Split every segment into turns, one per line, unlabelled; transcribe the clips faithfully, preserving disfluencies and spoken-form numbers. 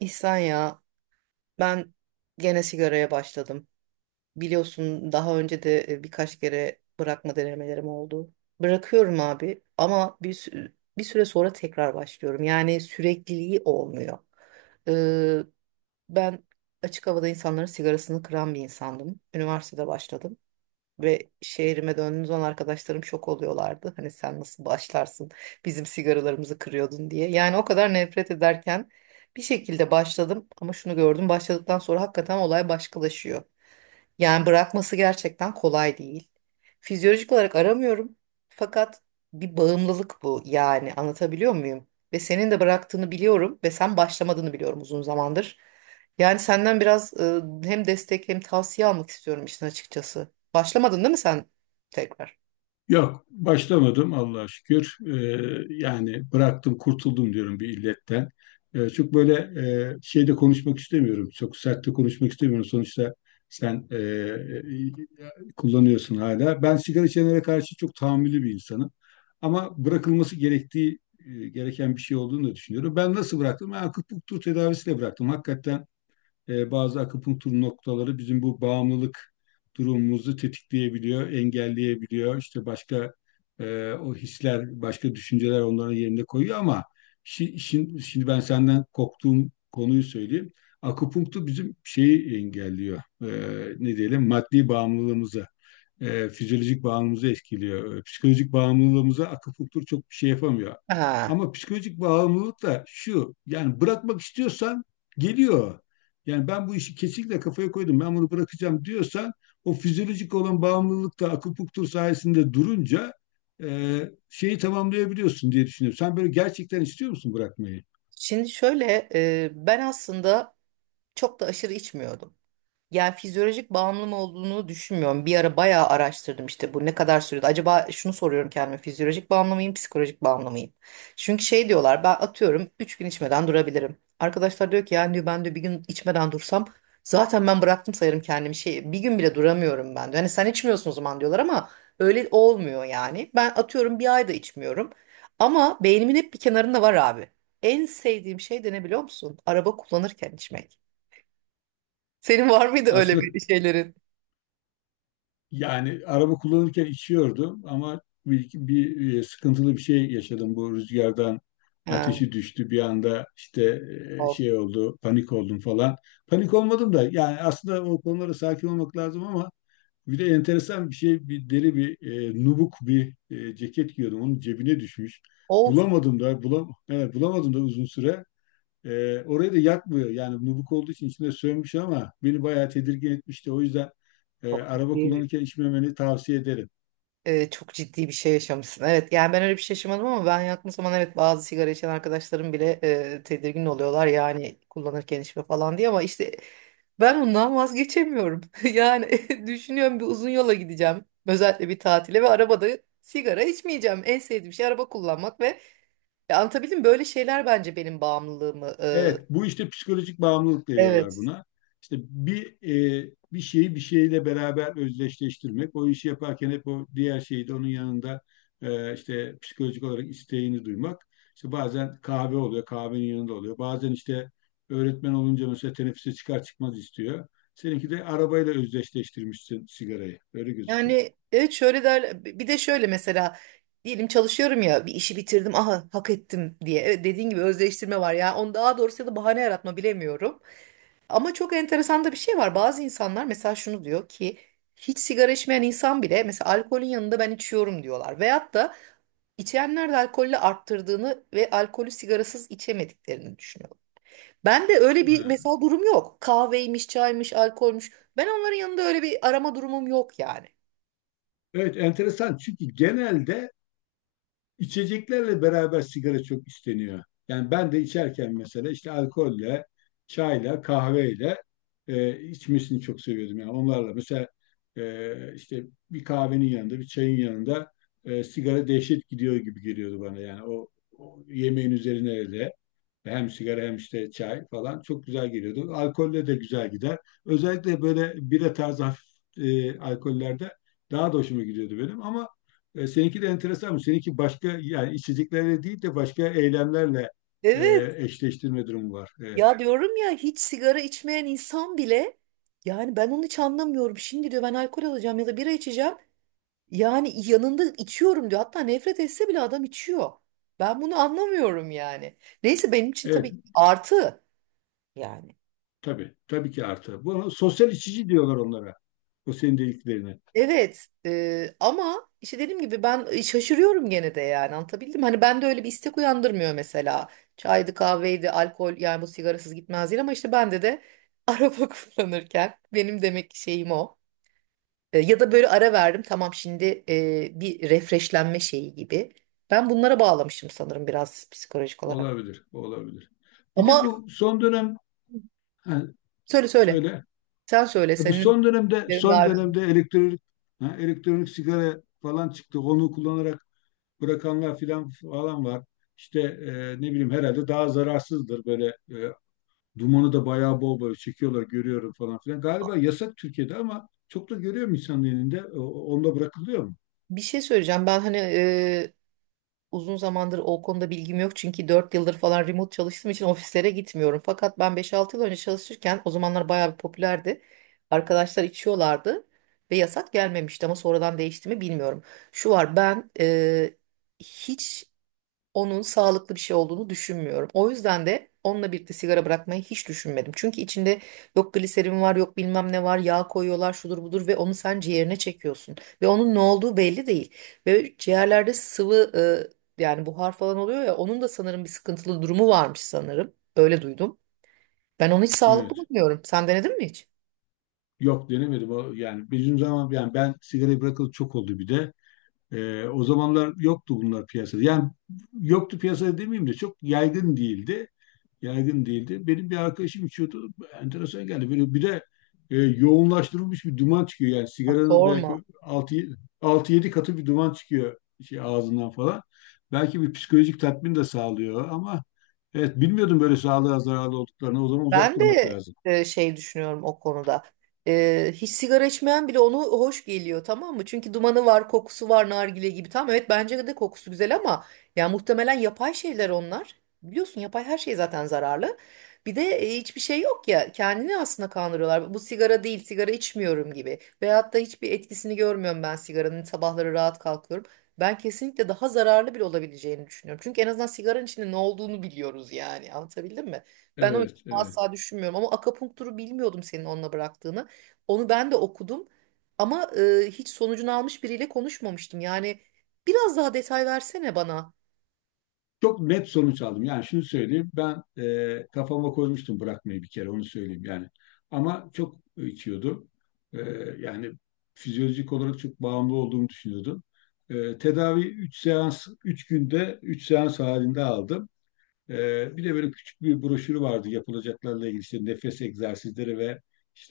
İhsan ya ben gene sigaraya başladım. Biliyorsun daha önce de e, birkaç kere bırakma denemelerim oldu. Bırakıyorum abi ama bir, sü- bir süre sonra tekrar başlıyorum. Yani sürekliliği olmuyor. Ee, Ben açık havada insanların sigarasını kıran bir insandım. Üniversitede başladım. Ve şehrime döndüğüm zaman arkadaşlarım şok oluyorlardı. Hani sen nasıl başlarsın bizim sigaralarımızı kırıyordun diye. Yani o kadar nefret ederken bir şekilde başladım ama şunu gördüm, başladıktan sonra hakikaten olay başkalaşıyor. Yani bırakması gerçekten kolay değil. Fizyolojik olarak aramıyorum. Fakat bir bağımlılık bu, yani anlatabiliyor muyum? Ve senin de bıraktığını biliyorum ve sen başlamadığını biliyorum uzun zamandır. Yani senden biraz e, hem destek hem tavsiye almak istiyorum işin açıkçası. Başlamadın değil mi sen tekrar?
Yok, başlamadım Allah'a şükür. Ee, yani bıraktım, kurtuldum diyorum bir illetten. Ee, çok böyle e, şeyde konuşmak istemiyorum. Çok sert de konuşmak istemiyorum. Sonuçta sen e, e, kullanıyorsun hala. Ben sigara içenlere karşı çok tahammüllü bir insanım. Ama bırakılması gerektiği e, gereken bir şey olduğunu da düşünüyorum. Ben nasıl bıraktım? Ben akupunktur tedavisiyle bıraktım. Hakikaten e, bazı akupunktur noktaları bizim bu bağımlılık durumumuzu tetikleyebiliyor, engelleyebiliyor. İşte başka e, o hisler, başka düşünceler onların yerine koyuyor ama şi- şimdi, şimdi ben senden korktuğum konuyu söyleyeyim. Akupunktur bizim şeyi engelliyor. E, ne diyelim? Maddi bağımlılığımızı e, fizyolojik bağımlılığımızı etkiliyor. E, Psikolojik bağımlılığımıza akupunktur çok bir şey yapamıyor.
Ha.
Ama psikolojik bağımlılık da şu, yani bırakmak istiyorsan geliyor. Yani ben bu işi kesinlikle kafaya koydum, ben bunu bırakacağım diyorsan o fizyolojik olan bağımlılık da akupunktur sayesinde durunca e, şeyi tamamlayabiliyorsun diye düşünüyorum. Sen böyle gerçekten istiyor musun bırakmayı?
Şimdi şöyle, e, ben aslında çok da aşırı içmiyordum. Yani fizyolojik bağımlı mı olduğunu düşünmüyorum. Bir ara bayağı araştırdım işte bu ne kadar sürede. Acaba şunu soruyorum kendime, fizyolojik bağımlı mıyım, psikolojik bağımlı mıyım? Çünkü şey diyorlar, ben atıyorum üç gün içmeden durabilirim. Arkadaşlar diyor ki, yani diyor ben de bir gün içmeden dursam zaten ben bıraktım sayarım kendimi. Şey, bir gün bile duramıyorum ben, diyor. Hani sen içmiyorsun o zaman diyorlar ama öyle olmuyor yani. Ben atıyorum bir ayda içmiyorum. Ama beynimin hep bir kenarında var abi. En sevdiğim şey de ne biliyor musun? Araba kullanırken içmek. Senin var mıydı öyle
Aslında,
bir şeylerin?
Yani araba kullanırken içiyordum ama bir, bir e, sıkıntılı bir şey yaşadım. Bu rüzgardan
Ha,
ateşi düştü bir anda, işte e,
of.
şey oldu, panik oldum falan. Panik olmadım da, yani aslında o konulara sakin olmak lazım ama bir de enteresan bir şey: bir deri bir e, nubuk bir e, ceket giyiyordum. Onun cebine düşmüş.
Of.
Bulamadım da, bulam evet, bulamadım da uzun süre. Ee, orayı da yakmıyor. Yani nubuk olduğu için içine sönmüş ama beni bayağı tedirgin etmişti. O yüzden e,
Çok
araba
ciddi,
kullanırken içmemeni tavsiye ederim.
e, çok ciddi bir şey yaşamışsın. Evet, yani ben öyle bir şey yaşamadım ama ben yaktığım zaman evet, bazı sigara içen arkadaşlarım bile e, tedirgin oluyorlar. Yani kullanırken içme falan diye, ama işte ben ondan vazgeçemiyorum. Yani düşünüyorum, bir uzun yola gideceğim. Özellikle bir tatile ve arabada sigara içmeyeceğim. En sevdiğim şey araba kullanmak ve, ya anlatabildim mi? Böyle şeyler bence benim bağımlılığımı
Evet, bu işte psikolojik bağımlılık
e,
diyorlar
evet.
buna. İşte bir e, bir şeyi bir şeyle beraber özdeşleştirmek, o işi yaparken hep o diğer şeyi de onun yanında e, işte psikolojik olarak isteğini duymak. İşte bazen kahve oluyor, kahvenin yanında oluyor. Bazen işte öğretmen olunca mesela teneffüse çıkar çıkmaz istiyor. Seninki de arabayla özdeşleştirmişsin sigarayı. Öyle gözüküyor.
Yani evet, şöyle derler bir de şöyle, mesela diyelim çalışıyorum ya, bir işi bitirdim, aha hak ettim diye. Evet, dediğin gibi özdeştirme var ya onu, daha doğrusu ya da bahane yaratma, bilemiyorum ama çok enteresan da bir şey var. Bazı insanlar mesela şunu diyor ki hiç sigara içmeyen insan bile mesela alkolün yanında ben içiyorum diyorlar, veyahut da içenler de alkolle arttırdığını ve alkolü sigarasız içemediklerini düşünüyorlar. Ben de öyle bir
Ha.
mesela durum yok, kahveymiş, çaymış, alkolmüş, ben onların yanında öyle bir arama durumum yok yani.
Evet, enteresan. Çünkü genelde içeceklerle beraber sigara çok isteniyor. Yani ben de içerken mesela işte alkolle, çayla, kahveyle e, içmesini çok seviyordum. Yani onlarla mesela e, işte bir kahvenin yanında, bir çayın yanında e, sigara dehşet gidiyor gibi geliyordu bana. Yani o, o yemeğin üzerine öyle. Hem sigara hem işte çay falan çok güzel geliyordu. Alkolle de güzel gider. Özellikle böyle bira tarzı hafif e, alkollerde daha da hoşuma gidiyordu benim. Ama e, seninki de enteresan mı? Seninki başka, yani içeceklerle değil de başka eylemlerle e,
Evet.
eşleştirme durumu var. Evet.
Ya diyorum ya, hiç sigara içmeyen insan bile, yani ben onu hiç anlamıyorum. Şimdi diyor ben alkol alacağım ya da bira içeceğim. Yani yanında içiyorum diyor. Hatta nefret etse bile adam içiyor. Ben bunu anlamıyorum yani. Neyse, benim için
Evet,
tabii artı yani.
tabii. Tabii ki artı. Bunu sosyal içici diyorlar onlara. O senin dediklerine.
Evet, e, ama işte dediğim gibi ben e, şaşırıyorum gene de, yani anlatabildim mi? Hani ben de öyle bir istek uyandırmıyor mesela. Çaydı, kahveydi, alkol, yani bu sigarasız gitmez değil ama işte bende de araba kullanırken, benim demek ki şeyim o. E, Ya da böyle ara verdim, tamam şimdi, e, bir refreshlenme şeyi gibi. Ben bunlara bağlamışım sanırım biraz psikolojik olarak.
Olabilir. Olabilir. Bir
Ama
de bu son dönem, ha,
söyle söyle.
söyle.
Sen söyle,
E bu
senin
son dönemde
fikirlerin
son
daha önemli.
dönemde elektronik, ha, elektronik sigara falan çıktı. Onu kullanarak bırakanlar filan falan var. İşte e, ne bileyim, herhalde daha zararsızdır böyle, e, dumanı da bayağı bol böyle çekiyorlar, görüyorum falan filan. Galiba yasak Türkiye'de ama çok da görüyorum insanın elinde. O- Onda bırakılıyor mu?
Bir şey söyleyeceğim. Ben hani e, uzun zamandır o konuda bilgim yok. Çünkü dört yıldır falan remote çalıştığım için ofislere gitmiyorum. Fakat ben beş altı yıl önce çalışırken o zamanlar bayağı bir popülerdi. Arkadaşlar içiyorlardı ve yasak gelmemişti ama sonradan değişti mi bilmiyorum. Şu var, ben e, hiç onun sağlıklı bir şey olduğunu düşünmüyorum. O yüzden de onunla birlikte sigara bırakmayı hiç düşünmedim. Çünkü içinde yok gliserin var, yok bilmem ne var, yağ koyuyorlar, şudur budur, ve onu sen ciğerine çekiyorsun. Ve onun ne olduğu belli değil. Ve ciğerlerde sıvı, e, yani buhar falan oluyor ya, onun da sanırım bir sıkıntılı durumu varmış sanırım. Öyle duydum. Ben onu hiç sağlıklı
Evet.
bulmuyorum. Sen denedin mi hiç?
Yok, denemedim. O- Yani bizim zaman, yani ben sigarayı bırakalı çok oldu bir de. E, o zamanlar yoktu bunlar piyasada. Yani yoktu piyasada demeyeyim de çok yaygın değildi. Yaygın değildi. Benim bir arkadaşım içiyordu. Enteresan geldi. Böyle bir de e, yoğunlaştırılmış bir duman çıkıyor. Yani sigaranın
Sorma.
belki altı yedi katı bir duman çıkıyor şey ağzından falan. Belki bir psikolojik tatmin de sağlıyor ama evet, bilmiyordum böyle sağlığa zararlı olduklarını. O zaman uzak
Ben
durmak
de
lazım.
e, şey düşünüyorum o konuda. E, hiç sigara içmeyen bile onu hoş geliyor, tamam mı? Çünkü dumanı var, kokusu var, nargile gibi. Tamam, evet bence de kokusu güzel ama ya muhtemelen yapay şeyler onlar. Biliyorsun yapay her şey zaten zararlı. Bir de e, hiçbir şey yok ya, kendini aslında kandırıyorlar. Bu sigara değil, sigara içmiyorum gibi. Veyahut da hiçbir etkisini görmüyorum ben sigaranın, sabahları rahat kalkıyorum. Ben kesinlikle daha zararlı bile olabileceğini düşünüyorum. Çünkü en azından sigaranın içinde ne olduğunu biliyoruz yani. Anlatabildim mi? Ben o
Evet, evet.
asla düşünmüyorum ama akupunkturu bilmiyordum, senin onunla bıraktığını. Onu ben de okudum ama e, hiç sonucunu almış biriyle konuşmamıştım. Yani biraz daha detay versene bana.
Çok net sonuç aldım. Yani şunu söyleyeyim. Ben e, kafama koymuştum bırakmayı, bir kere onu söyleyeyim yani. Ama çok içiyordum. E, yani fizyolojik olarak çok bağımlı olduğumu düşünüyordum. E, tedavi üç seans, üç günde üç seans halinde aldım. E, bir de böyle küçük bir broşürü vardı yapılacaklarla ilgili: işte nefes egzersizleri ve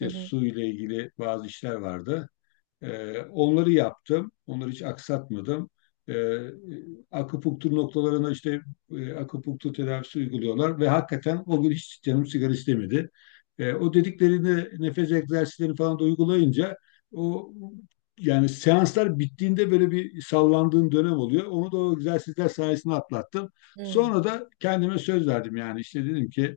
Hı hı.
su ile ilgili bazı işler vardı. Ee, onları yaptım. Onları hiç aksatmadım. Ee, akupunktur noktalarına işte e, akupunktur tedavisi uyguluyorlar ve hakikaten o gün hiç canım sigara istemedi. Ee, o dediklerini, nefes egzersizlerini falan da uygulayınca o yani seanslar bittiğinde böyle bir sallandığım dönem oluyor. Onu da o egzersizler sayesinde atlattım.
Hı.
Sonra da kendime söz verdim, yani işte dedim ki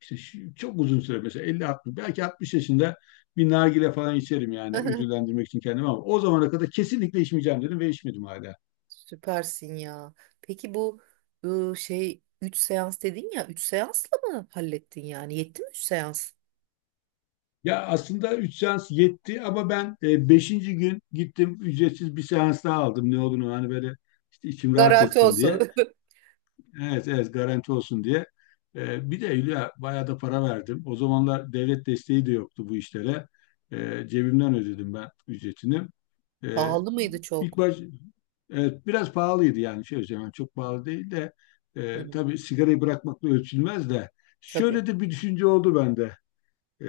işte şu- çok uzun süre, mesela elli altmış, belki altmış yaşında bir nargile falan içerim, yani ödüllendirmek için kendimi, ama o zamana kadar kesinlikle içmeyeceğim dedim ve içmedim hala.
Süpersin ya. Peki bu, e, şey üç seans dedin ya, üç seansla mı hallettin yani? Yetti mi üç seans?
Ya aslında üç seans yetti ama ben e, beşinci gün gittim, ücretsiz bir seans daha aldım, ne olduğunu hani böyle, işte içim rahat
Garanti
etsin
olsun.
diye. Evet, evet, garanti olsun diye. E, bir de Hülya, bayağı da para verdim. O zamanlar devlet desteği de yoktu bu işlere. E, cebimden ödedim ben ücretini. Ee,
Pahalı mıydı
ilk
çok?
baş Evet, biraz pahalıydı, yani şey söyleyeyim, yani çok pahalı değil de e,
Hı,
tabii sigarayı bırakmakla ölçülmez de,
tabii.
şöyle de bir düşünce oldu bende. Ee,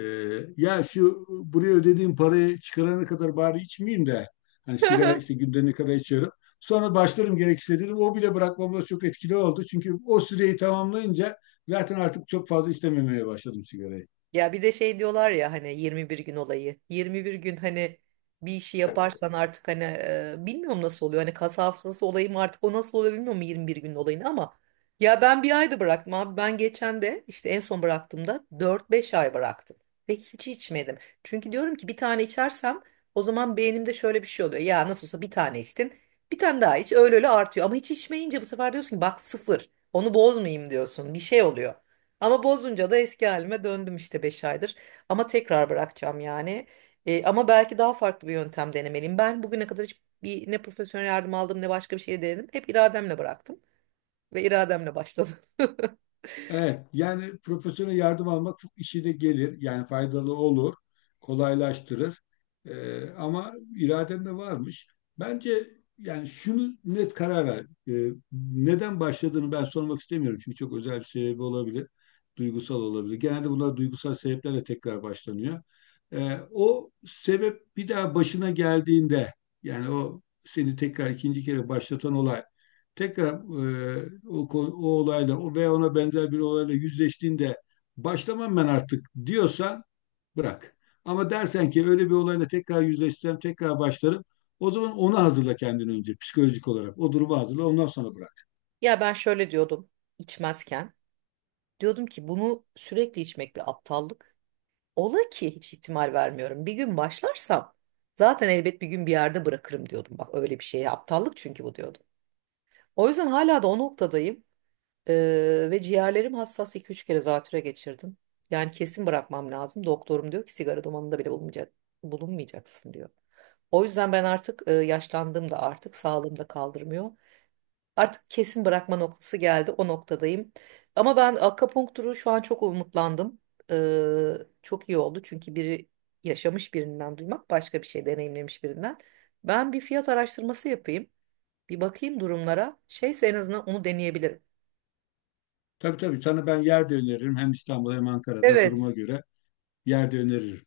ya şu buraya ödediğim parayı çıkarana kadar bari içmeyeyim de, hani sigara işte günde ne kadar içiyorum. Sonra başlarım gerekirse dedim. O bile bırakmamda çok etkili oldu. Çünkü o süreyi tamamlayınca zaten artık çok fazla istememeye başladım sigarayı.
Ya bir de şey diyorlar ya, hani yirmi bir gün olayı. yirmi bir gün hani bir işi yaparsan artık, hani e, bilmiyorum nasıl oluyor. Hani kas hafızası olayı mı artık, o nasıl oluyor bilmiyorum yirmi bir gün olayını, ama ya ben bir ayda bıraktım abi. Ben geçen de işte en son bıraktığımda dört beş ay bıraktım ve hiç içmedim. Çünkü diyorum ki bir tane içersem o zaman beynimde şöyle bir şey oluyor. Ya nasıl olsa bir tane içtin, bir tane daha iç, öyle öyle artıyor. Ama hiç içmeyince bu sefer diyorsun ki bak sıfır, onu bozmayayım diyorsun. Bir şey oluyor. Ama bozunca da eski halime döndüm işte, beş aydır. Ama tekrar bırakacağım yani. E, ama belki daha farklı bir yöntem denemeliyim. Ben bugüne kadar hiç bir, ne profesyonel yardım aldım ne başka bir şey denedim. Hep irademle bıraktım ve irademle başladım.
Evet, yani profesyonel yardım almak çok işine gelir. Yani faydalı olur, kolaylaştırır. Ee, ama iraden de varmış. Bence yani şunu net karar ver. Ee, neden başladığını ben sormak istemiyorum. Çünkü çok özel bir sebebi olabilir. Duygusal olabilir. Genelde bunlar duygusal sebeplerle tekrar başlanıyor. Ee, o sebep bir daha başına geldiğinde, yani o seni tekrar ikinci kere başlatan olay, tekrar e, o, ko- o olayla, o veya ona benzer bir olayla yüzleştiğinde başlamam ben artık diyorsan, bırak. Ama dersen ki öyle bir olayla tekrar yüzleşsem tekrar başlarım, o zaman onu hazırla, kendini önce psikolojik olarak. O durumu hazırla, ondan sonra bırak.
Ya ben şöyle diyordum içmezken. Diyordum ki bunu sürekli içmek bir aptallık. Ola ki, hiç ihtimal vermiyorum, bir gün başlarsam zaten elbet bir gün bir yerde bırakırım diyordum. Bak öyle bir şeye aptallık çünkü bu, diyordum. O yüzden hala da o noktadayım. Ee, ve ciğerlerim hassas, iki üç kere zatüre geçirdim. Yani kesin bırakmam lazım. Doktorum diyor ki sigara dumanında bile bulunmayacak, bulunmayacaksın diyor. O yüzden ben artık, e, yaşlandığımda artık sağlığım da kaldırmıyor. Artık kesin bırakma noktası geldi. O noktadayım. Ama ben akupunkturu şu an çok umutlandım. Ee, çok iyi oldu. Çünkü biri yaşamış birinden duymak başka, bir şey deneyimlemiş birinden. Ben bir fiyat araştırması yapayım. Bir bakayım durumlara. Şeyse en azından onu deneyebilirim.
Tabii tabii, sana ben yer de öneririm. Hem İstanbul'da hem Ankara'da, duruma
Evet.
göre yer de öneririm.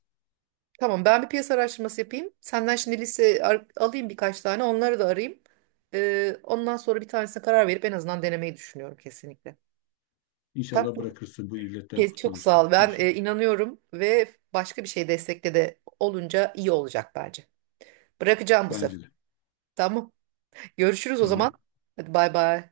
Tamam, ben bir piyasa araştırması yapayım. Senden şimdi liste ar- alayım, birkaç tane, onları da arayayım. Ee, ondan sonra bir tanesine karar verip en azından denemeyi düşünüyorum kesinlikle.
İnşallah
Tamam,
bırakırsın, bu illetten
çok, çok sağ
kurtulursun.
ol. Ben
İnşallah.
e, inanıyorum, ve başka bir şey destekte de olunca iyi olacak bence. Bırakacağım bu sefer.
Bence de.
Tamam. Görüşürüz o zaman.
Tamam.
Hadi bay bay.